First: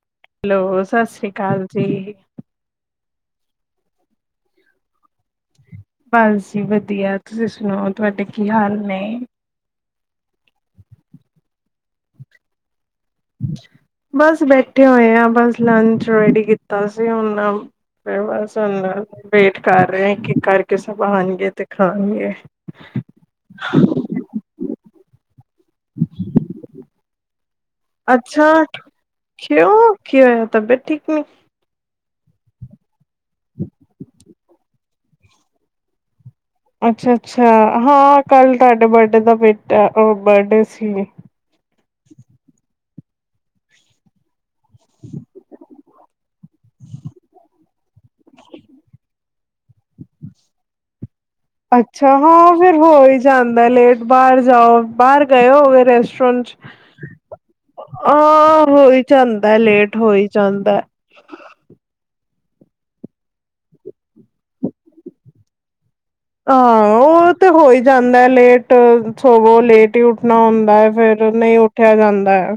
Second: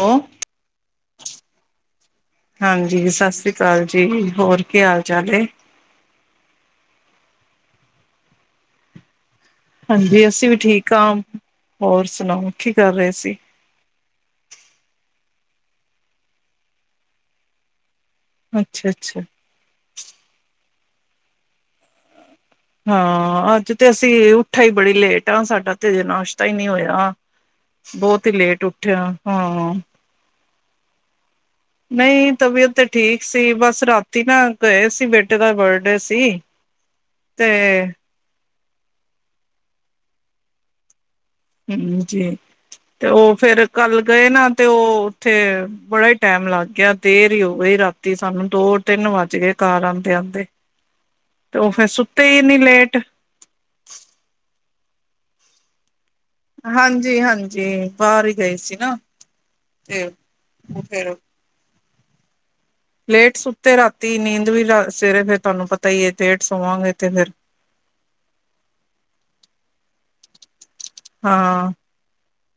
Hello- hello ਸਤਿ ਸ਼੍ਰੀ ਅਕਾਲ ਜੀ ਹਾਂਜੀ ਸਤਿ ਸ਼੍ਰੀ ਅਕਾਲ ਜੀ ਹੋਰ ਕੀ ਹਾਲ ਚਾਲ ਏ ਬਸ ਜੀ ਵਧੀਆ ਤੁਸੀਂ ਸੁਣਾਓ ਤੁਹਾਡੇ ਕੀ ਹਾਲ ਨੇ ਹਾਂਜੀ ਅਸੀਂ ਵੀ ਠੀਕ ਹਾਂ ਹੋਰ ਸੁਣਾਉ ਕੀ ਕਰ ਰਹੇ ਸੀ ਬਸ ਬੈਠੇ ਹੋਏ ਆ ਬਸ ਲੰਚ ਰੈਡੀ ਕੀਤਾ ਸੀ ਹੁਣ ਫਿਰ ਬਸ ਅੱਛਾ ਉਹ ਅੱਛਾ। ਵੇਟ ਕਰ ਰਹੇ ਕਿ ਕਰਕੇ ਸਭ ਆਉਣਗੇ ਤੇ ਖਾਣਗੇ-' ਹਾਂ ਅੱਜ ਤੇ ਅਸੀਂ ਉਠੇ ਹੀ ਬੜੀ ਲੇਟ ਹਾ ਸਾਡਾ ਤੇ ਨਾਸ਼ਤਾ ਹੀ ਨਹੀਂ ਹੋਇਆ ਬਹੁਤ ਹੀ ਅੱਛਾ ਲੇਟ ਉੱਠੇ ਹਾਂ ਕਿਉਂ ਕੀ ਹੋਆ ਤਬੀਅਤ ਠੀਕ ਨਹੀਂ ਨਹੀਂ ਤਬੀਅਤ ਤੇ ਠੀਕ ਸੀ ਬਸ ਰਾਤੀ ਨਾ ਗਏ ਸੀ ਬੇਟੇ ਦਾ ਬਰਡੇ ਸੀ ਅੱਛਾ ਅੱਛਾ ਤੇ ਹਾਂ ਕੱਲ ਤੁਹਾਡੇ ਬਡੇ ਦਾ ਬੇਟਾ ਬਰਡੇ ਸੀ ਹਾਂਜੀ ਤੇ ਉਹ ਫੇਰ ਕੱਲ ਗਏ ਨਾ ਤੇ ਉਹ ਉੱਥੇ ਬੜਾ ਟਾਈਮ ਲੱਗ ਗਿਆ ਦੇਰ ਹੀ ਹੋ ਗਈ ਰਾਤੀ ਸਾਨੂੰ ਦੋ ਤਿੰਨ ਵੱਜ ਗਏ ਘਰ ਆਉਂਦੇ ਆਉਂਦੇ ਤੇ ਉਹ ਫੇਰ ਅੱਛਾ ਸੁੱਤੇ ਹੀ ਹਾਂ ਇੰਨੀ ਫੇਰ ਹੋ ਲੇਟ ਹੀ ਜਾਂਦਾ ਲੇਟ ਬਾਹਰ ਜਾਓ ਬਾਹਰ ਗਏ ਹੋ ਰੈਸਟੋਰੈਟ ਹਾਂਜੀ ਹਾਂਜੀ ਬਾਹਰ ਹੀ ਗਏ ਹਾਂ ਸੀ ਨਾ ਹੋਈ ਜਾਂਦਾ ਲੇਟ ਤੇ ਹੋਈ ਜਾਂਦਾ ਉਹ ਫੇਰ ਲੇਟ ਸੁੱਤੇ ਰਾਤੀ ਨੀਂਦ ਵੀ ਸਵੇਰੇ ਫਿਰ ਤੁਹਾਨੂੰ ਪਤਾ ਹੀ ਹੈ ਲੇਟ ਸਵਾਗੇ ਹਾਂ ਤੇ ਫਿਰ ਉਹ ਤੇ ਹੋਈ ਜਾਂਦਾ ਹੈ ਲੇਟ ਸੋਵੇ ਲੇਟ ਹੀ ਉੱਠਣਾ ਹੁੰਦਾ ਹੈ ਫੇਰ ਨਹੀਂ ਹਾਂ ਉੱਠਿਆ ਜਾਂਦਾ ਹੈ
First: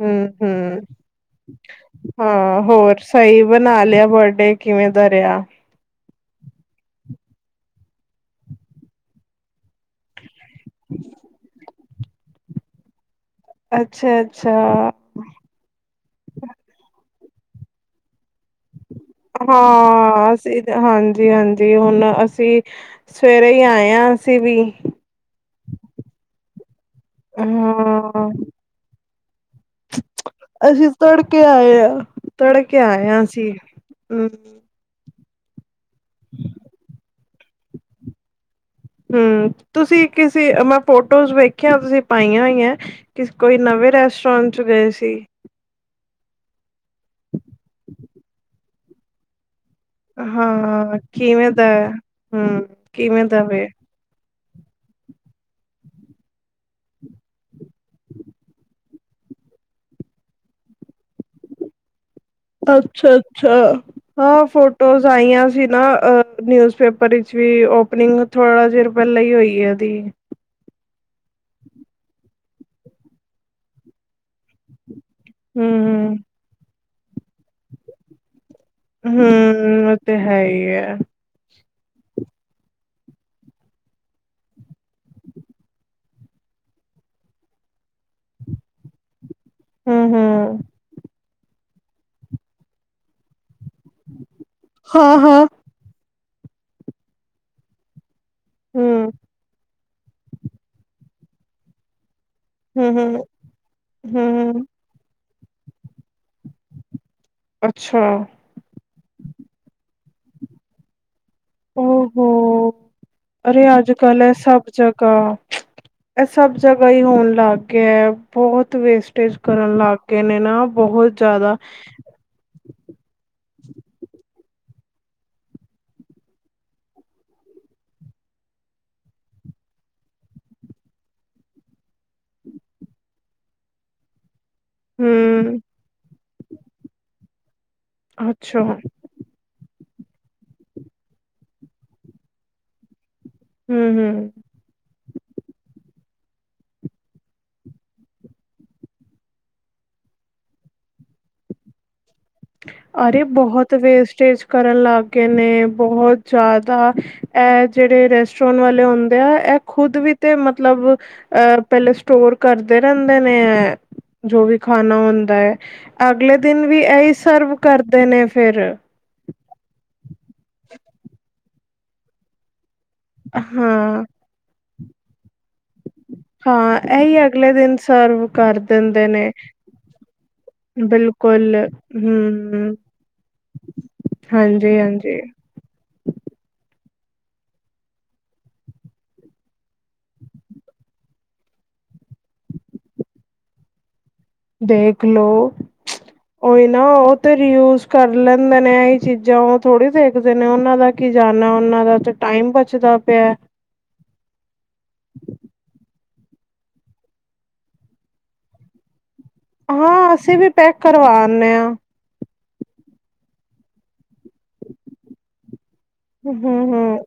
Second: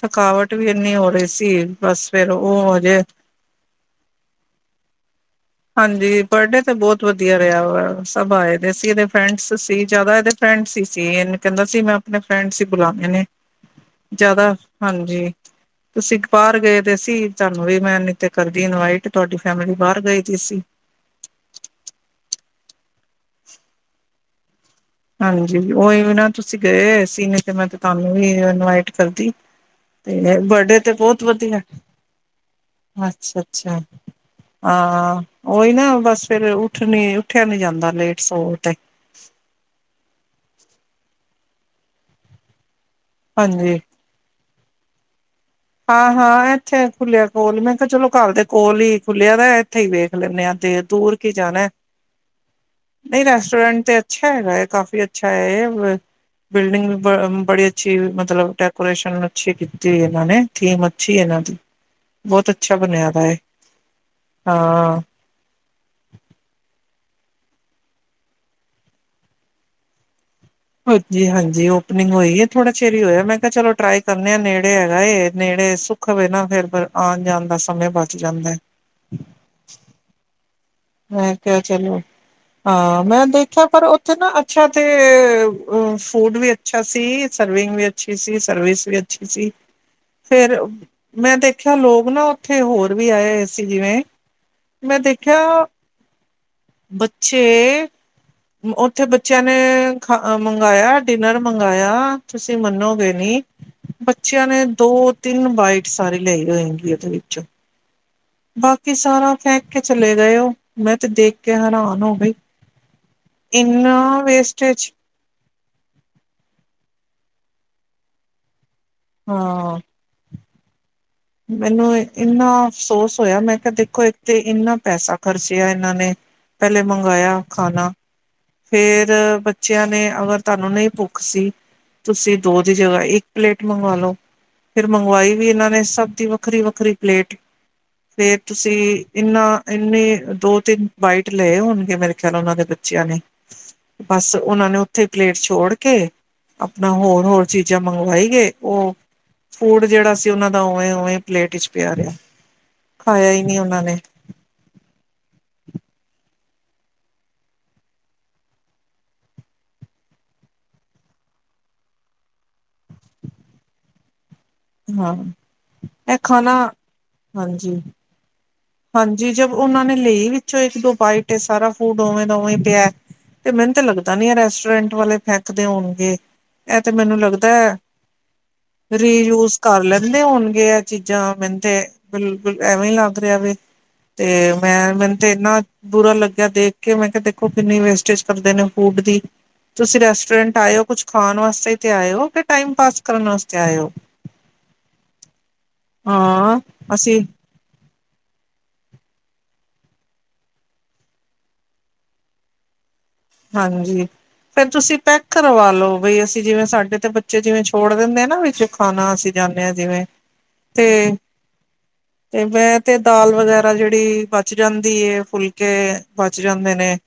ਹੁ ਵੀ ਹੁ ਇੰਨੀ ਹੋ ਰਹੀ ਸੀ ਬਸ ਫੇਰ ਹਾਂ ਉਹ ਹੋਰ ਹਜੇ ਸਹੀ ਬਣਾ ਲਿਆ ਬਰਡੇ ਕਿਵੇਂ ਦਾ ਰਿਹਾ ਹਾਂਜੀ ਬਰਡੇ ਤੇ ਬਹੁਤ ਵਧੀਆ ਰਿਹਾ ਵਾ ਸਭ ਆਏ ਦੇ ਸੀ ਇਹਦੇ ਫਰੈਂਡਸ ਸੀ ਜ਼ਿਆਦਾ ਇਹਦੇ ਫਰੈਂਡਸ ਸੀ ਇਹਨੂੰ ਕਹਿੰਦਾ ਸੀ ਮੈਂ ਆਪਣੇ ਫਰੈਂਡਸ ਹੀ ਬੁਲਾਦੇ ਨੇ ਅੱਛਾ ਅੱਛਾ ਜਦੋ ਹਾਂਜੀ ਤੁਸੀਂ ਬਾਹਰ ਗਏ ਤੇ ਅਸੀ ਤੁਹਾਨੂੰ ਵੀ ਮੈਂ ਨਹੀ ਤੇ ਕਰਦੀ ਇਨਵਾਈਟ ਤੁਹਾਡੀ ਫੈਮਿਲੀ ਬਾਹਰ ਗਏ ਹਾਂ ਹਾਂਜੀ ਹਾਂਜੀ ਹੁਣ ਅਸੀਂ ਸਵੇਰੇ ਹੀ ਆਏ ਹਾਂ ਅਸੀ ਵੀ ਹਾਂਜੀ ਉਹੀ ਵੀ ਨਾ ਤੁਸੀਂ ਗਏ ਸੀ ਨਹੀ ਤੇ ਮੈਂ ਤੁਹਾਨੂੰ ਹਾਂ ਵੀ ਇਨਵਾਈਟ ਕਰਦੀ ਤੇ ਬਰਡੇ ਅਸੀਂ ਤੇ ਬਹੁਤ ਤੜਕੇ ਵਧੀਆ ਆਏ ਆ ਤੜਕੇ ਆਇਆ ਸੀ ਅੱਛਾ-ਅੱਛਾ ਹੁ ਹਾਂ ਉਹੀ ਨਾ ਬਸ ਫਿਰ ਉਠਣੀ ਉੱਠਿਆ ਨੀ ਜਾਂਦਾ ਲੇਟ ਸੋ ਤੇ ਹੂੰਮ ਤੁਸੀਂ ਕਿਸੇ ਮੈਂ ਫੋਟੌਆ ਵੇਖਿਆ ਤੁਸੀਂ ਪਾਈਆਂ ਹੋਈਆਂ ਹੈ ਕਿਸ ਕੋਈ ਹਾਂਜੀ ਨਵੇਂ ਰੈਸਟੋਰੈਂਟ ਵਿਚ ਗਏ ਸੀ ਹਾਂ ਹਾਂ ਇੱਥੇ ਖੁੱਲਿਆ ਕੋਲ ਮੈਂ ਕਿਹਾ ਚਲੋ ਘਰ ਦੇ ਕੋਲ ਹੀ ਖੁੱਲਿਆ ਵੈ ਇੱਥੇ ਹੀ ਵੇਖ ਲੈਂਦੇ ਹਾਂ ਦੇ ਦੂਰ ਕੀ ਕਿਵੇਂ ਦਾ ਜਾਣਾ ਹੈ? ਹੂੰ ਨਹੀਂ ਕਿਵੇਂ ਦਾ ਵੇ ਰੈਸਟੋਰੈਂਟ ਤੇ ਅੱਛਾ ਹੈਗਾ ਕਾਫੀ ਅੱਛਾ ਹੈ ਬਿਲਡਿੰਗ ਵੀ ਬੜੀ ਅੱਛੀ ਮਤਲਬ ਡੈਕੋਰੇਸ਼ਨ ਅੱਛੀ ਕੀਤੀ ਇਹਨਾਂ ਨੇ ਟੀਮ ਅੱਛੀ ਹੈ ਇਹਨਾਂ ਦੀ ਬਹੁਤ ਬਣਿਆ ਅੱਛਾ ਦਾ ਹੈ ਅੱਛਾ ਹਾਂ ਫੋਟੌਜ ਆਈਆਂ ਸੀ ਨਾ ਨਿਊਜ਼ ਪੇਪਰ ਵਿੱਚ ਵੀ ਓਪਨਿੰਗ ਥੋੜਾ ਚਿਰ ਪਹਿਲਾਂ ਹੀ ਹੋਈ ਹੈ ਇਹਦੀ ਹਾਂਜੀ ਹਾਂਜੀ ਓਪਨਿੰਗ ਹੋਈ ਹੈ ਥੋੜਾ ਚਿਰ ਹੀ ਹੋਇਆ ਮੈਂ ਕਿਹਾ ਚਲੋ ਟਰਾਈ ਕਰਨੇ ਨੇੜੇ ਨੇੜੇ ਹੈਗਾ ਏ ਨੇੜੇ ਸੁੱਖ ਹੂੰ ਵੇ ਨਾ ਫਿਰ ਆਨ ਜਾਨ ਦਾ ਸਮੇ ਬਚ ਜਾਂਦਾ। ਹੂੰ, ਓਹ ਤੇ ਹੈ ਈ ਅ। ਮੈਂ ਕਿਹਾ ਚਲੋ ਹਾਂ ਮੈਂ ਦੇਖਿਆ ਪਰ ਓਥੇ ਨਾ ਅੱਛਾ ਤੇ ਫੂਡ ਵੀ ਅੱਛਾ ਸੀ ਸਰਵਿੰਗ ਵੀ ਅੱਛੀ ਸੀ ਸਰਵਿਸ ਵੀ ਅੱਛੀ ਸੀ ਹੂੰ-ਹੂੰ ਫੈਰ ਮੈਂ ਦੇਖ ਯਾ ਲੋਗ ਨਾ ਓਥੇ ਹੋਰ ਵੀ ਆਏ ਅਏ ਸੀ ਜਿਵੇਂ ਮੈਂ ਦੇਖਿਆ ਹਾਂ-ਹਾਂ ਬੱਚੇ ਓਥੇ ਹੂੰ ਬੱਚਿਆਂ ਨੇ ਖਾ ਮੰਗਾਇਆ, ਡਿਨਰ ਮੰਗਾਇਆ ਤੁਸੀਂ ਮੰਨੋਗੇ ਹੂੰ-ਹੂੰ ਨਹੀਂ ਹੂੰ ਬੱਚਿਆਂ ਨੇ ਹੂੰ ਦੋ ਤਿੰਨ ਬਾਈਟ ਸਾਰੀ ਲਈ ਹੋਏਗੀ ਓਹਦੇ ਵਿੱਚੋਂ। ਅੱਛਾ ਬਾਕੀ ਸਾਰਾ ਫੇਂਕ ਕੇ ਚਲੇ ਗਏ ਓ, ਮੈਂ ਤੇ ਦੇਖ ਕੇ ਹੈਰਾਨ ਓਹ ਹੋ ਗਈ ਹੋੋ ਅਰੇ ਅੱਜ ਇੰਨਾ ਕੱਲ ਐ ਸਭ ਵੇਸਟੇਜ ਜਗ੍ਹਾ ਇਹ ਸਭ ਜਗ੍ਹਾ ਹੀ ਹੋਣ ਲੱਗ ਗਿਆ ਬਹੁਤ ਵੇਸਟੇਜ ਕਰਨ ਹਾਂ ਲੱਗ ਗਏ ਨੇ ਨਾ ਬੋਹੁਤ ਮੈਨੂੰ ਇੰਨਾ ਅਫਸੋਸ ਹੋਇਆ ਮੈਂ ਕਿਹਾ ਦੇਖੋ ਇੱਕ ਤੇ ਇੰਨਾ ਪੈਸਾ ਖਰਚਿਆ ਇਹਨਾਂ ਨੇ ਪਹਿਲੇ ਮੰਗਾਇਆ ਖਾਨਾ ਫੈਰ ਬੱਚਿਆਂ ਨੇ ਅਗਰ ਤੁਹਾਨੂੰ ਨਹੀਂ ਭੁੱਖ ਸੀ ਤੁਸੀਂ ਦੋ ਦੀ ਜਗ੍ਹਾ ਇੱਕ ਪਲੇਟ ਮੰਗਵਾ ਲੋ। ਫਿਰ ਮੰਗਵਾਈ ਵੀ ਹੂੰ ਇਹਨਾਂ ਨੇ ਸਭ ਦੀ ਵੱਖਰੀ- ਵੱਖਰੀ ਪਲੇਟ ਫੇਰ ਅੱਛਾ ਤੁਸੀਂ ਹੂੰ ਇੰਨਾ-ਇੰਨੀ, ਦੋ- ਤਿੰਨ ਬਾਈਟ ਲਏ ਹੋਨਗੇ ਮੇਰੇ ਖਿਆਲ ਉਹਨਾਂ ਦੇ ਬੱਚਿਆਂ ਨੇ ਹੂੰ ਬੱਸ ਓਹਨਾਂ ਨੇ ਉੱਥੇ ਪਲੇਟ ਛੋੜ ਕੇ ਆਪਨਾ ਹੋਰ- ਹੋਰ ਚੀਜ਼ਾਂ ਮੰਗਵਾਈ ਗਏ ਓਹ ਫੂਡ ਜੇੜਾ ਸੀ ਓਨਾਂ ਦਾ ਉਵੇਂ- ਉਵੇਂ ਪਲੇਟ ਵਿੱਚ ਪਿਆ ਰਿਆ ਅਰੇ ਬੋਹਤ ਵੇਸਟੇਜ ਕਰਨ ਲੱਗ ਗਏ ਨੇ ਬਹੁਤ ਜਾਦਾ ਇਹ ਜੈੜੇ ਰੈਸਟੋਰੈਂਟ ਵਾਲੇ ਹੁੰਦੇ ਆ ਇਹ ਖ਼ੁਦ ਵੀ ਤੇ ਮਤਲੱਬ ਇਹ ਪਹਿਲੇ ਸਟੋਰ ਕਰਦੇ ਰਹਿੰਦੇ ਨੇ ਹੈ। ਜੋ ਵੀ ਖਾਨਾ ਹਾਂ ਹੁੰਦਾ ਐ। ਇਹ ਅਗਲੇ ਖਾਣਾ ਦਿਨ ਵੀ ਇਹੀ ਸਰਵ ਹਾਂਜੀ ਕਰਦੇ ਨੇ ਫੇਰ ਹਾਂਜੀ ਜਬ ਉਹਨਾਂ ਨੇ ਲਈ ਵਿੱਚੋਂ ਇੱਕ ਦੋ ਬਾਈਟ ਸਾਰਾ ਫੂਡ ਉਵੇਂ ਦਾ ਉਵੇਂ ਪਿਆ। ਤੇ ਮੈਨੂੰ ਤਾਂ ਹਾਂ ਲੱਗਦਾ ਨੀ ਅ, ਰੈਸਟੋਰੈਂਟ ਵਾਲੇ ਫੇਂਕਦੇ ਹੋਨਗੇ। ਹਾਂ ਇਹ ਤੇ ਮੈਨੂੰ ਇਹੀ ਅਗਲੇ ਲੱਗਦਾ, ਦਿਨ ਸਰਵ ਕਰ ਦਿੰਦੇ ਰੀ ਨੇ ਯੂਜ਼ ਕਰ ਲੈਂਦੇ ਹੋਨਗੇ ਆ ਚੀਜ਼ਾਂ ਬਿਲਕੁਲ ਮੈਨੂੰ ਤੇ ਬਿਲਕੁੱਲ ਹੂੰ ਐਵੇਂ ਹੀ ਲੱਗ ਰਿਆ ਵੇ। ਤੇ ਹਾਂਜੀ ਮੈਂ, ਮੈਨੂੰ ਹਾਂਜੀ ਤੇ ਇਨਾ ਬੁਰਾ ਲੱਗਿਆ ਦੇਖਕੇ ਮੈਂ ਕਿਹਾ ਦੇਖੋ ਕਿੰਨੀ ਵੇਸਟੇਜ ਕਰਦੇ ਨੇ ਫੂਡ ਦੀ ਤੁਸੀਂ ਰੈਸਟੋਰੈਂਟ ਆਇਓ ਕੁੱਛ ਖਾਨ ਵਾਸਤੇ ਆਇੳ ਕਿ ਟਾਈਮ ਪਾਸ ਕਰਨ ਵਾਸਤੇ ਆਯੇ ਓ। ਦੇਖਲੋ ਹਾਂ ਓਹੀ ਨਾ ਓਹ ਅਸੀਂ ਤੇ ਰੀ ਯੂਜ਼ ਕਰ ਲੈਂਦੇ ਨੇ ਇਹੀ ਚੀਜ਼ਾਂ ਉਹ ਥੋੜੀ ਦੇਖਦੇ ਨੇ ਓਨਾਂ ਦਾ ਕੀ ਜਾਨਾ ਓਨਾਂ ਦਾ ਟਾਈਮ ਬੱਚਦਾ ਪਿਆ- ਹਾਂਜੀ। ਫੇਰ ਤੁਸੀਂ ਪੈਕ ਕਰਵਾ ਲੋ ਬਈ ਅਸੀਂ ਜਿਵੇਂ ਸਾਡੇ ਤੇ ਬੱਚੇ ਜਿਵੇਂ ਛੋੜ ਦਿੰਦੇ ਆ ਨਾ ਵਿੱਚ ਖਾਨਾ ਅਸੀਂ ਜਾਂਦੇ ਜਿਵੇਂ ਹਾਂ ਅਸੀਂ ਵੀ ਪੈਕ ਤੇ ਕਰਵਾ ਆਨੇ ਆ। ਤੇ ਮੈਂ ਤੇ ਦਾਲ ਵਗੈਰਾ ਜੇੜੀ ਬੱਚ ਜਾਂਦੀ ਏ, ਫੁਲਕੇ ਹੂੰ ਬੱਚ ਜਾਂਦੇ ਨੇ ਹੂੰ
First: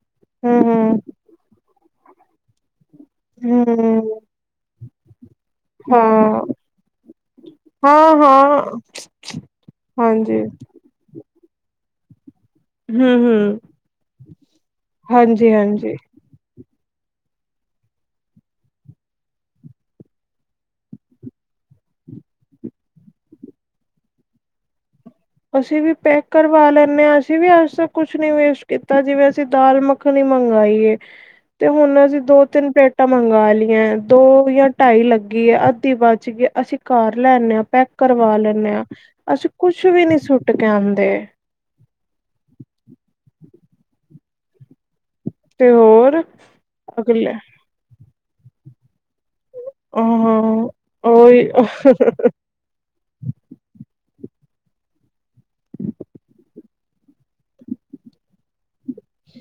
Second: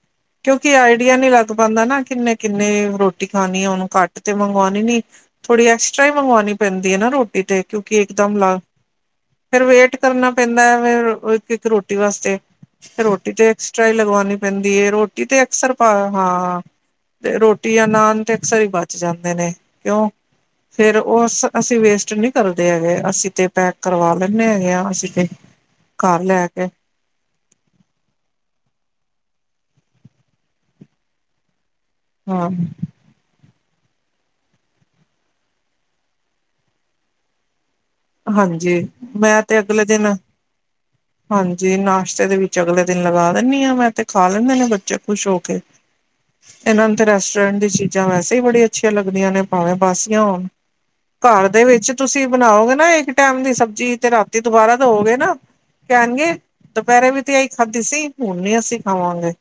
ਹੂੰ ਕਿਉਂਕਿ ਆਈ ਹੂੰ ਨਹੀਂ ਲੱਗ ਪਾਂਦਾ ਨਾ ਕਿੰਨੇ- ਕਿੰਨੇ ਰੋਟੀ ਖਾਨੀ ਐ ਹੁਨ ਘੱਟ ਹੂੰ ਤੇ ਮੰਗਵਾਨੀ ਨੀ। ਥੋੜ੍ਹੀ ਐਕਸਟਰਾ ਹੀ ਹਾਂ ਮੰਗਵਾਨੀ ਪੈਂਦੀ ਏ ਨਾ ਰੋਟੀ ਤੇ ਕਿਉਂਕਿ ਹਾਂ ਇੱਕਦਮ ਲਾ ਹਾਂ ਫਿਰ ਵੇਟ ਕਰਨਾ ਹਾਂਜੀ ਪੈਂਦਾ ਫੇਰ ਇਕ - ਇੱਕ ਰੋਟੀ ਰੋਟੀ ਵਾਸਤੇ ਹੂੰ ਰੋਟੀ ਹੂੰ ਤੇ ਐਕਸਟਰਾ ਹੀ ਲਗਵਾਣੀ ਪੈਂਦੀ ਏ ਰੋਟੀ ਤੇ ਹਾਂਜੀ ਅਕਸਰ ਪਾ ਹਾਂਜੀ ਹਾਂ ਤੇ ਰੋਟੀ ਯਾਂ ਨਾਨ ਤੇ ਅਕਸਰ ਹੀ ਬਚ ਜਾਂਦੇ ਨੇ ਕਿਉਂ ਫੇਰ ਉਹ ਅਸ ਅਸੀਂ ਵੇਸਟ ਨਹੀਂ ਕਰਦੇ ਹੈਗੇ ਅਸੀਂ ਤੇ ਪੈਕ ਕਰਵਾ ਲੈਂਦੇ ਹੈਗੇ ਆ। ਅਸੀਂ ਤੇ ਅਸੀਂ ਵੀ ਘਰ ਪੈਕ ਲੈ ਕੇ ਕਰਵਾ ਲੈਂਣੇ ਆਂ। ਅਸੀਂ ਵੀ ਅੱਜ ਤਾਂ ਕੁੱਛ ਨਹੀਂ ਵੇਸਟ ਕੀਤਾ ਜਿਵੇਂ ਅਸੀਂ ਦਾਲ ਮੱਖਣੀ ਮੰਗਾਈ ਏ ਤੇ ਹੁਣ ਹਾਂ ਦੋ-ਤਿੰਨ ਪਲੇਟ। ਪਲੇਟਾਂ ਮੰਗਵਾ ਲਈਆਂ ਦੋ ਜਾਂ ਢਾਈ ਲੱਗੀ ਏ ਅੱਧੀ ਬਚ ਗਈ ਅਸੀਂ ਕਰ ਲੈਂਣੇ ਆ ਪੈਕ ਕਰਵਾ ਲੈਂਣੇ ਹਾਂਜੀ ਆ ਮੈਂ ਅਸੀਂ ਤੇ ਅਗਲੇ ਕੁਛ ਵੀ ਦਿਨ ਨੀ ਸੁੱਟ ਕੇ ਆਦੇ। ਹਾਂਜੀ! ਨਾਸ਼ਤੇ ਦੇ ਵਿੱਚ ਅਗਲੇ ਦਿਨ ਲਗਾ ਦਿੰਨੀ ਆਂ ਮੈਂ ਤੇ ਖਾ ਲੈਂਦੇ ਨੇ ਬੱਚੇ। ਖ਼ੁਸ਼ ਹੋ ਕੇ ਤੇ ਹੋਰ ਇਹਨਾਂ ਨੂੰ ਤੇ ਅਗਲੇ ਰੈਸਟੋਰੈਂਟ ਦੀ ਚੀਜ਼ਾਂ ਵੈਸੇ ਹੀ ਬੜੀਆਂ ਅੱਛੀਆਂ ਲੱਗਦੀਆਂ ਨੇ। ਪਾਵੇ ਬਸੀਆਂ ਹੋਣ ਹਾਂ ਘਰ ਉਹੀ ਦੇ ਹਾਂ ਵਿੱਚ ਤੁਸੀਂ ਬਣਾਓਗੇ ਨਾ ਇੱਕ ਟਾਈਮ ਦੀ ਸਬਜ਼ੀ ਤੇ ਰਾਤੀਂ ਦੁਬਾਰਾ ਦਿਉ ਗੇ ਨਾ। ਕਹਿਣਗੇ ਦੁਪਹਿਰੇ ਵੀ ਤੇ ਆਈ ਖਾਧੀ ਸੀ ਹੁਣ ਨੀ ਅਸੀਂ ਖਾਵਾਂਗੇ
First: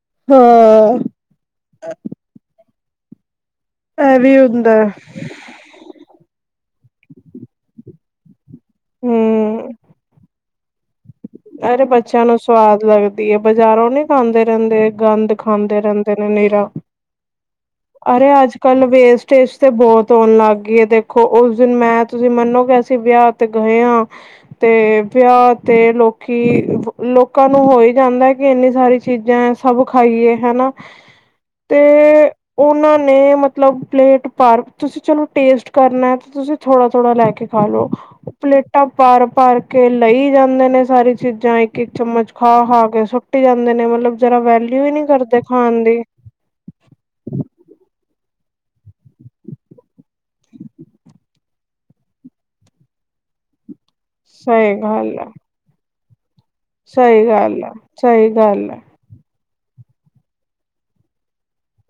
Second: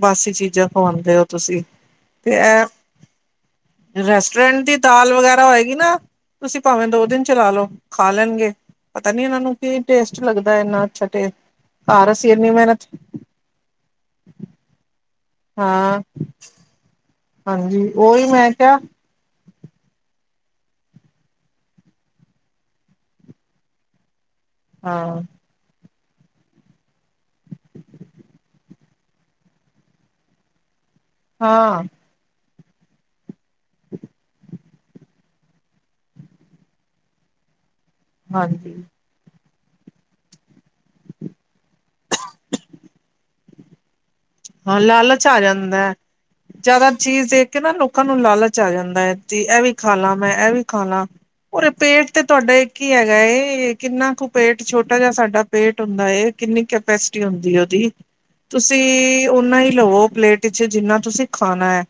ਬਾਸੀ ਚੀਜ਼ਾਂ ਖਵਾਉਂਦੇ ਹੋ ਤੁਸੀਂ ਤੇ ਇਹ ਇਹ ਵੀ ਰੈਸਟੋਰੈਂਟ ਦੀ ਹੁੰਦਾ ਦਾਲ ਵਗੈਰਾ ਹੋਏਗੀ ਨਾ ਤੁਸੀਂ ਭਾਵੇਂ ਦੋ ਦਿਨ ਚਲਾ ਲੋੋ। ਖਾ ਲੈਣਗੇ ਪਤਾ ਨੀ ਇਹਨਾਂ ਨੂੰ ਹਮ ਕੀ ਟੇਸਟ ਲੱਗਦਾ ਇੰਨਾ। ਅੱਛਾ! ਕਿ ਘਰ ਅਸੀਂ ਇਨੀ ਮਿਹਨਤ ਦੀ ਬਜ਼ਾਰੋਂ ਨੀ ਖਾਂਦੇ ਰਹਿੰਦੇ ਗੰਦ ਖਾਂਦੇ ਹਾਂ ਰਹਿੰਦੇ ਨੇ ਨਿਰਾ ਹਾਂਜੀ ‌। ਉਹੀ ਅਰੇ ਮੈਂ ਕਿਹਾ ਅੱਜ-ਕੱਲ ਵੇਸਟ ਟੇਜ ਤੇ ਬਹੁਤ ਹੋਣ ਲੱਗ ਗਈ ਏ ਦੇਖੋ ਉਸ ਦਿਨ ਮੈਂ ਤੁਸੀਂ ਮੰਨੋਗੇ ਅਸੀਂ ਵਿਆਹ ਤੇ ਗਏ ਆ। ਹੂੰ! [inaudible] ਤੇ ਵਿਆਹ ਤੇ ਲੋਕੀਂ ਕਿ ਲੋਕਾਂ ਨੂੰ ਹੋ ਹੀ ਜਾਂਦਾ ਕਿ ਇੰਨੀ ਸਾਰੀ ਚੀਜ਼ਾਂ ਸਭ ਖਾਈਏ ਹਨਾ। ਤੇ ਹਾਂ! ਉਹਨਾਂ ਨੇ ਮਤਲਬ ਪਲੇਟ ਪਾਰ ਤੁਸੀਂ ਚਲੋ ਟੇਸਟ ਕਰਨਾ ਤਾਂ ਤੁਸੀਂ ਥੋੜ੍ਹਾ- ਥੋੜ੍ਹਾ ਲੈ ਕੇ ਖਾ ਲਓ ਹਾਂਜੀ ਪਲੇਟਾਂ ਭਾਰ- ਭਾਰ ਕੇ ਲਈ ਜਾਂਦੇ ਨੇ ਸਾਰੇ। ਚੀਜ਼ਾਂ ਇੱਕ- ਇੱਕ ਚਮਚ ਖਾ- ਖਾ ਕੇ ਸੁੱਟੀ ਜਾਂਦੇ ਨੇ ਮਤਲਬ ਜਰਾ ਹਾਂ ਵੈਲਿਊ ਹੀ ਨਹੀਂ ਲਾਲਚ ਆ ਕਰਦੇ ਜਾਂਦਾ ਖਾਣ ਹੈ ਦੀ। ਜ਼ਿਆਦਾ ਚੀਜ਼ ਦੇਖ ਕੇ ਨਾ ਲੋਕਾਂ ਨੂੰ ਲਾਲਚ ਆ ਜਾਂਦਾ ਹੈ ਕਿ ਇਹ ਵੀ ਖਾ ਲਾ ਮੈਂ ਇਹ ਵੀ ਖਾ ਲਾ। ਉਰੇ ਪੇਟ ਤੇ ਤੁਹਾਡਾ ਇੱਕ ਹੀ ਹੈਗਾ ਏ ਕਿੰਨਾ ਕੁ ਪੇਟ ਸਹੀ ਛੋਟਾ ਜਿਹਾ ਗੱਲ ਆ ਸਾਡਾ ਪੇਟ ਹੁੰਦਾ ਏ। ਕਿੰਨੀ ਕੈਪੈਸਿਟੀ ਸਹੀ ਹੁੰਦੀ ਗੱਲ ਆ ਉਹਦੀ ਸਹੀ ਗੱਲ ਆ ਤੁਸੀਂ। ਓਨਾ ਹੀ ਲਵੋ ਪਲੇਟ ਚ ਜਿੰਨਾ ਤੁਸੀਂ ਖਾਣਾ ਐ।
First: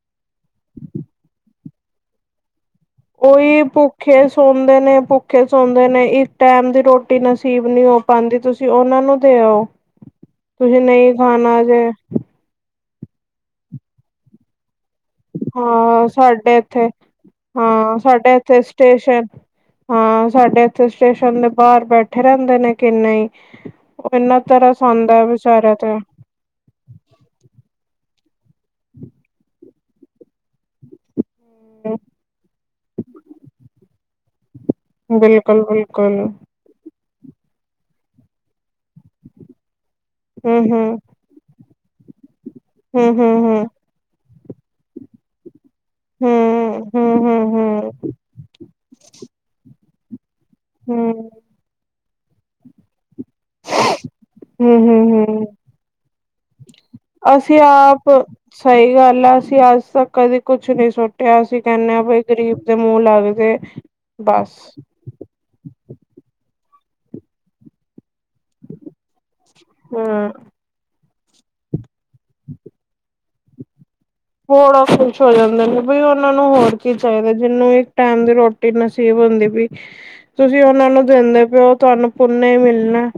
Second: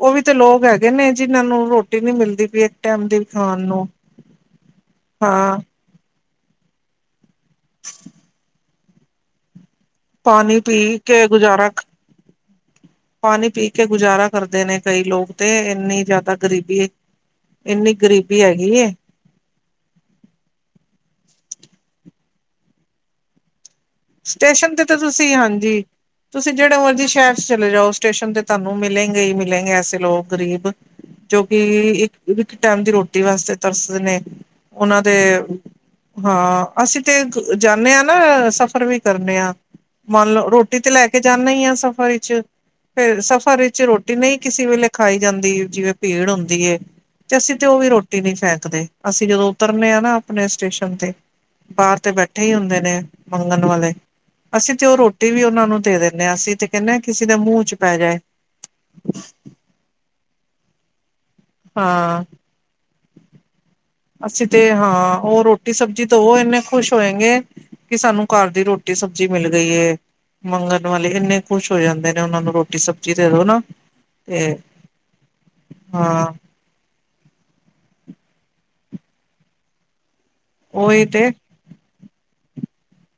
ਉਹ ਵੀ ਤੇ ਲੋਕ ਹੈਗੇ ਨੇ ਜਿਹਨਾਂ ਨੂੰ ਰੋਟੀ ਨੀ ਮਿਲਦੀ ਪਈ। ਟਾਈਮ ਦੀ ਖਾਣ ਉਹੀ ਨੂੰ ਭੁੱਖੇ ਸੌਦੇ ਨੇ, ਭੁੱਖੇ ਹਾਂ ਸੌਦੇ ਨੇ ਇੱਕ ਟੈਮ ਦੀ ਰੋਟੀ। ਨਸੀਬ ਨਹੀਂ ਹੋ ਪਾਦੀ। ਤੁਸੀਂ ਉਹਨਾ ਨੂੰ ਦੇ ਆਓ ਪਾਣੀ ਤੁਸੀਂ ਪੀ ਨਹੀਂ ਕੇ ਖਾਣਾ ਗੁਜ਼ਾਰਾ ਜੇ। ਪਾਣੀ ਪੀ ਕੇ ਗੁਜ਼ਾਰਾ ਕਰਦੇ ਨੇ। ਕਈ ਲੋਕ ਤੇ ਇੰਨੀ ਹਾਂ! ਜ਼ਿਆਦਾ ਸਾਡੇ ਗ਼ਰੀਬੀ ਇੱਥੇ। ਇੰਨੀ ਹਾਂ! ਸਾਡੇ ਗ਼ਰੀਬੀ ਇੱਥੇ ਹੈਗੀ ਏ ਸਟੇਸ਼ਨ। ਹਾਂ! ਸਾਡੇ ਇੱਥੇ ਸਟੇਸ਼ਨ ਦੇ ਬਾਹਰ ਬੈਠੇ ਰਹਿੰਦੇ ਨੇ ਕਿੰਨੇ ਹੀ। ਉਹ ਇੰਨਾ ਸਟੇਸ਼ਨ ਤਰਸ ਤੇ ਤਾਂ ਆਉਂਦਾ ਤੁਸੀਂ ਵਿਚਾਰਿਆਂ ਹਾਂਜੀ ਤੇ। ਤੁਸੀਂ ਜਿਹੜੇ ਮਰਜ਼ੀ ਸ਼ਹਿਰ ਚ ਚਲੇ ਜਾਓ ਸਟੇਸ਼ਨ ਤੇ ਤੁਹਾਨੂੰ ਮਿਲਲੇਗੇ ਹੀ ਮਿਲਲੇਗੇ ਐਸੇ ਲੋਕ ਗਰੀਬ। ਜੋ ਕਿ ਇੱਕ-ਇੱਕ ਟਾਈਮ ਦੀ ਰੋਟੀ ਵਾਸਤੇ ਤਰਸਦੇ ਨੇ। ਉਹਨਾਂ ਦੇ ਬਿਲਕੁਲ ਬਿਲਕੁਲ ਹਾਂ! ਅਸੀਂ ਤੇ ਜਾਣੇ ਹਾਂ ਨਾ ਸਫ਼ਰ ਵੀ ਕਰਨੇ ਹਾਂ ਮੰਨ ਲਓ ਹਮ ਰੋਟੀ ਤੇ ਹਮ ਲੈ ਕੇ ਕੇ ਜਾਣੇ ਹੀ ਆ ਸਫ਼ਰ ਵਿੱਚ ਹਮ ਫੇਰ ਸਫ਼ਰ ਹਮ ਵਿੱਚ ਰੋਟੀ ਨਹੀਂ ਕਿਸੇ ਵੇਲੇ ਖਾਈ ਜਾਂਦੀ ਜਿਵੇਂ। ਭੀੜ ਹੁੰਦੀ ਏ ਹਮ ਹਮ ਹਮ ਤੇ ਹਮ ਅਸੀਂ ਤੇ ਉਹ ਵੀ ਹਮ ਰੋਟੀ ਨੀ ਫੇਕਦੇ ਅਸੀਂ ਜਦੋਂ ਉਤਰਨੇ ਹਾਂ ਨਾ। ਆਪਣੇ ਸਟੇਸ਼ਨ ਤੇ ਬਾਹਰ ਤੇ ਬੈਠੇ ਹੀ ਹੁੰਦੇ ਨੇ ਮੰਗਣ ਵਾਲੇ। ਅਸੀਂ ਤੇ ਹਮ ਉਹ ਹਮ ਰੋਟੀ ਵੀ ਹਮ ਉਹਨਾਂ ਨੂੰ ਦੇ ਦਿੰਦੇ ਹਾਂ, ਅਸੀਂ ਤੇ ਕਹਿੰਦੇ ਹਾਂ ਕਿਸੇ ਦੇ ਅਸੀਂ ਮੂੰਹ 'ਚ ਪੈ ਆਪ ਜਾਏ। ਸਹੀ ਗੱਲ ਆ। ਅਸੀਂ ਅੱਜ ਤੱਕ ਕਦੇ ਕੁਛ ਨਹੀਂ ਸੁੱਟਿਆ, ਅਸੀਂ ਕਹਿੰਦੇ ਹਾਂ ਬਈ ਗ਼ਰੀਬ ਦੇ ਮੂੰਹ ਲੱਗ ਜੇ। ਅਸੀਂ ਤੇ ਹਾਂ ਉਹ ਰੋਟੀ ਸਬਜ਼ੀ ਦੋ ਉਹ ਇੰਨੇ ਖੁਸ਼ ਹੋਏਗੇ ਕਿ ਸਾਨੂੰ ਘਰ ਦੀ ਰੋਟੀ ਰੋਟੀ ਸਬਜ਼ੀ ਮਿਲ ਗਈ ਏ, ਹਮ ਮੰਗਣ ਵਾਲੇ ਇੰਨੇ ਖੁਸ਼ ਹੋ ਜਾਂਦੇ ਨੇ ਉਹਨਾਂ ਨੂੰ ਰੋਟੀ ਸਬਜ਼ੀ ਦੇ ਦੋ ਨਾ। ਤੇ ਬਾਲਾ ਖੁਸ਼ ਹੋ ਜਾਂਦੇ ਨੇ, ਬਈ ਹਾਂ ਉਹਨਾਂ ਨੂੰ ਹੋਰ ਕੀ ਚਾਹੀਦਾ ਜਿਹਨੂੰ ਇੱਕ ਟੈਮ ਦੀ ਰੋਟੀ ਨਸੀਬ ਹੁੰਦੀ ਪਈ ਤੁਸੀਂ ਉਹਨਾ ਉਹੀ ਨੂੰ ਤੇ ਦਿੰਦੇ ਪਿਓ ਤੁਹਾਨੂੰ ਪੁੁੰਨ ਹੀ ਮਿਲਣਾ।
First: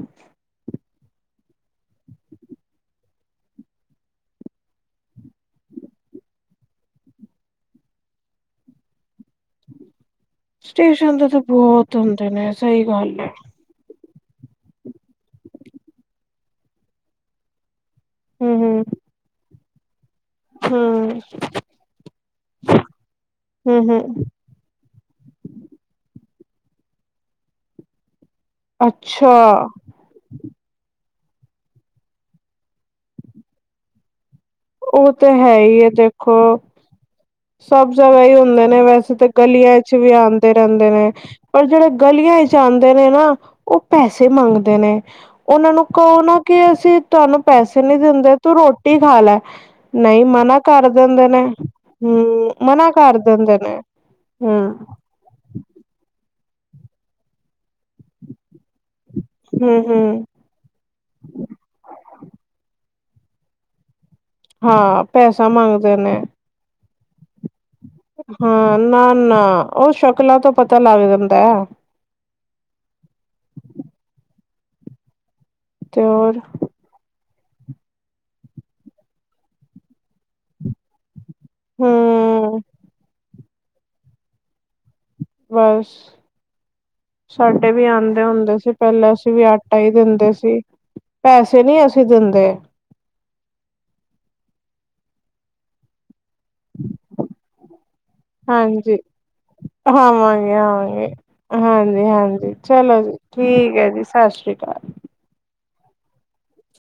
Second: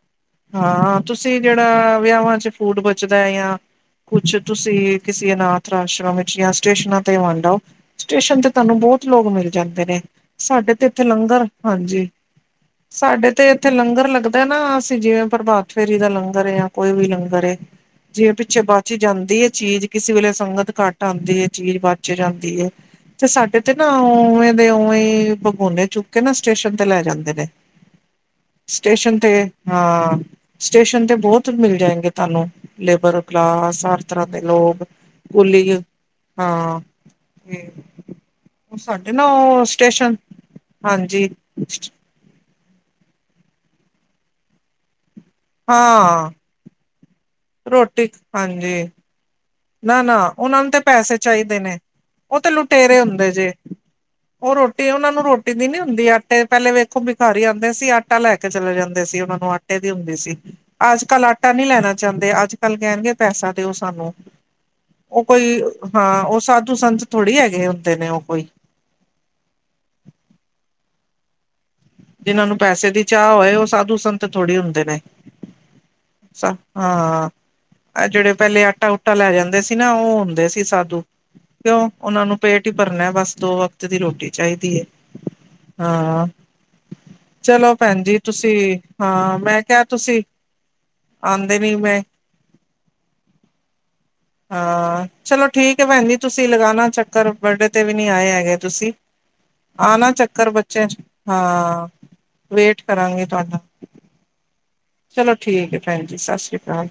ਹਾਂ ਤੁਸੀਂ ਜਿਹੜਾ ਵਿਆਹਾਂ ਚ ਫੂਡ ਬਚਦਾ ਹੈ ਜਾਂ ਕੁਛ ਤੁਸੀਂ ਕਿਸੇ ਅਨਾਥ ਰਾਸ਼ਰਮ ਵਿੱਚ ਜਾਂ ਸਟੇਸ਼ਨਾਂ ਤੇ ਵੰਡ ਆਓ। ਸਟੇਸ਼ਨ ਤੇ ਤੁਹਾਨੂੰ ਬਹੁਤ ਲੋਕ ਮਿਲ ਜਾਂਦੇ ਨੇ। ਸਾਡੇ ਤੇ ਇੱਥੇ ਸਟੇਸ਼ਨ ਤਾਂ ਲੰਗਰ, ਬਹੁਤ ਹਾਂਜੀ ਹੁੰਦੇ ਨੇ ਸਹੀ ਗੱਲ ਸਾਡੇ ਹੈ ਤੇ ਇੱਥੇ ਲੰਗਰ ਲੱਗਦਾ ਨਾ ਅਸੀਂ ਜਿਵੇਂ ਪ੍ਰਭਾਤ ਫੇਰੀ ਦਾ ਲੰਗਰ ਜਾਂ ਕੋਈ ਵੀ ਲੰਗਰ ਏ ਜਿਵੇਂ ਪਿੱਛੇ ਹਮ ਬਚੀ ਜਾਂਦੀ ਹੈ ਚੀਜ਼ ਕਿਸੇ ਵੇਲੇ ਹਮ ਸੰਗਤ ਘੱਟ ਹਮ ਆਉਂਦੀ ਹੈ, ਚੀਜ਼ ਬਚ ਜਾਂਦੀ ਹੈ। ਤੇ ਸਾਡੇ ਤੇ ਨਾ ਹਮ ਹਮ ਉਵੇ ਦੇ ਉਵੇਂ ਹੀ ਬਗੋਨੇ ਚੁੱਕ ਕੇ ਨਾ ਸਟੇਸ਼ਨ ਤੇ ਲੈ ਜਾਂਦੇ ਨੇ। ਸਟੇਸ਼ਨ ਅੱਛਾ ਤੇ ਹਾਂ ਸਟੇਸ਼ਨ ਤੇ ਬਹੁਤ ਮਿਲ ਜਾਏਗੇ ਤੁਹਾਨੂੰ ਲੇਬਰ ਕਲਾਸ ਹਰ ਤਰ੍ਹਾਂ ਦੇ ਲੋਕ ਉਹ ਤਾਂ ਹੈ ਕੁਲੀ ਹੀ ਹੈ ਦੇਖੋ ਹਾਂ ਤੇ ਸਭ ਜਗ੍ਹਾ ਹੀ ਹੁੰਦੇ ਉਹ ਨੇ ਸਾਡੇ ਵੈਸੇ ਨਾ ਤਾਂ ਉਹ ਗਲੀਆਂ ਚ ਵੀ ਸਟੇਸ਼ਨ ਆਉਂਦੇ ਰਹਿੰਦੇ ਨੇ। ਹਾਂਜੀ ਪਰ ਫਿਰ ਗਲੀਆਂ ਜਾਂਦੇ ਨੇ ਨਾ ਉਹ ਪੈਸੇ ਮੰਗਦੇ ਨੇ, ਉਹਨਾਂ ਨੂੰ ਕੋ ਹਾਂ ਨਾ ਕਿ ਅਸੀਂ ਤੁਹਾਨੂੰ ਪੈਸੇ ਨੀ ਰੋਟੀ ਦਿੰਦੇ, ਤੂੰ ਹਾਂਜੀ ਰੋਟੀ ਖਾ ਲੈ। ਨਾ, ਨਾ ਨਹੀਂ ਮਨਾ ਉਹਨਾਂ ਨੂੰ ਤਾਂ ਕਰ ਪੈਸੇ ਦਿੰਦੇ ਚਾਹੀਦੇ ਨੇ, ਉਹ ਹਮ ਤੇ ਮਨਾ ਲੁਟੇਰੇ ਕਰ ਹੁੰਦੇ ਜੇ। ਦਿੰਦੇ ਨੇ ਉਹ ਹਮ ਰੋਟੀ ਉਹਨਾ ਨੂੰ ਰੋਟੀ ਦੀ ਨੀ ਹੁੰਦੀ ਆਟੇ ਪਹਿਲੇ ਵੇਖੋ ਬਿਖਾਰੀ ਆਉਂਦੇ ਸੀ ਆਟੇ ਆਟਾ ਲੈ ਕੇ ਚਲੇ ਜਾਂਦੇ ਸੀ ਉਹਨਾ ਨੂੰ ਆਟੇ ਹਮ ਦੀ ਹੁੰਦੀ ਹਮ ਸੀ। ਅੱਜ-ਕੱਲ ਆਟਾ ਨੀ ਲੈਣਾ ਚਾਹੁੰਦੇ, ਅੱਜ-ਕੱਲ ਕਹਿਣਗੇ ਪੈਸਾ ਦਿਓ ਸਾਨੂੰ। ਹਾਂ ਉਹ ਪੈਸਾ ਕੋਈ ਮੰਗਦੇ ਨੇ ਹਾਂ ਉਹ ਸਾਧੂ ਸੰਤ ਥੋੜ੍ਹੀ ਹੈਗੇ। ਨੇ ਉਹ ਕੋਈ ਹਾਂ ਨਾ, ਨਾ ਉਹ ਸ਼ਕਲਾਂ ਤੋਂ ਪਤਾ ਲੱਗ ਜਾਂਦਾ ਆ। ਜਿਹਨਾਂ ਨੂੰ ਪੈਸੇ ਦੀ ਚਾਹ ਹੋਵੇ ਉਹ ਸਾਧੂ ਸੰਤ ਥੋੜ੍ਹੀ ਹੁੰਦੇ ਨੇ। ਤੇ ਹੋਰ। ਹਾਂ ਜਿਹੜੇ ਪਹਿਲੇ ਆਟਾ-ਓਟਾ ਲੈ ਜਾਂਦੇ ਸੀ ਨਾ, ਉਹ ਹੁੰਦੇ ਸੀ ਸਾਧੂ। ਕਿਉਂ ਉਹਨਾ ਨੂੰ ਹਮ ਪੇਟ ਹੀ ਭਰਨਾ ਬਸ ਦੋ ਵਕਤ ਦੀ ਰੋਟੀ ਚਾਹੀਦੀ ਹੈ। ਬਸ। ਹਾਂ ਸਾਡੇ ਚਲੋ ਵੀ ਭੈਣ ਜੀ ਆਉਂਦੇ ਤੁਸੀਂ ਹੁੰਦੇ ਸੀ ਪਹਿਲਾਂ, ਅਸੀਂ ਹਾਂ ਵੀ ਮੈਂ ਆਟਾ ਕਿਹਾ ਹੀ ਤੁਸੀਂ ਦਿੰਦੇ ਸੀ। ਆਉਂਦੇ ਅਸੀਂ ਨੀ ਨਹੀਂ ਮੈਂ ਪੈਸੇ ਦਿੰਦੇ। ਹਾਂ ਚਲੋ ਠੀਕ ਹੈ ਭੈਣਜੀ, ਤੁਸੀਂ ਲਗਾਣਾ ਚੱਕ ਘਰ ਬਰਡੇ ਤੇ ਵੀ ਨੀ ਆਏ ਹੈਗੇ ਤੁਸੀਂ ਹਾਂਜੀ ਆ ਨਾ ਚੱਕਰ ਬੱਚਿਆਂ ਚ ਹਾਂਜੀ-ਹਾਂਜੀ ਚਲੋ ਜੀ, ਤੁਹਾਡਾ ਠੀਕ ਹੈ ਜੀ, ਸਤਿ ਸ਼੍ਰੀ ਅਕਾਲ। ਚਲੋ ਠੀਕ ਹੈ ਭੈਣ ਜੀ ਸਤਿ ਸ਼੍ਰੀ ਅਕਾਲ।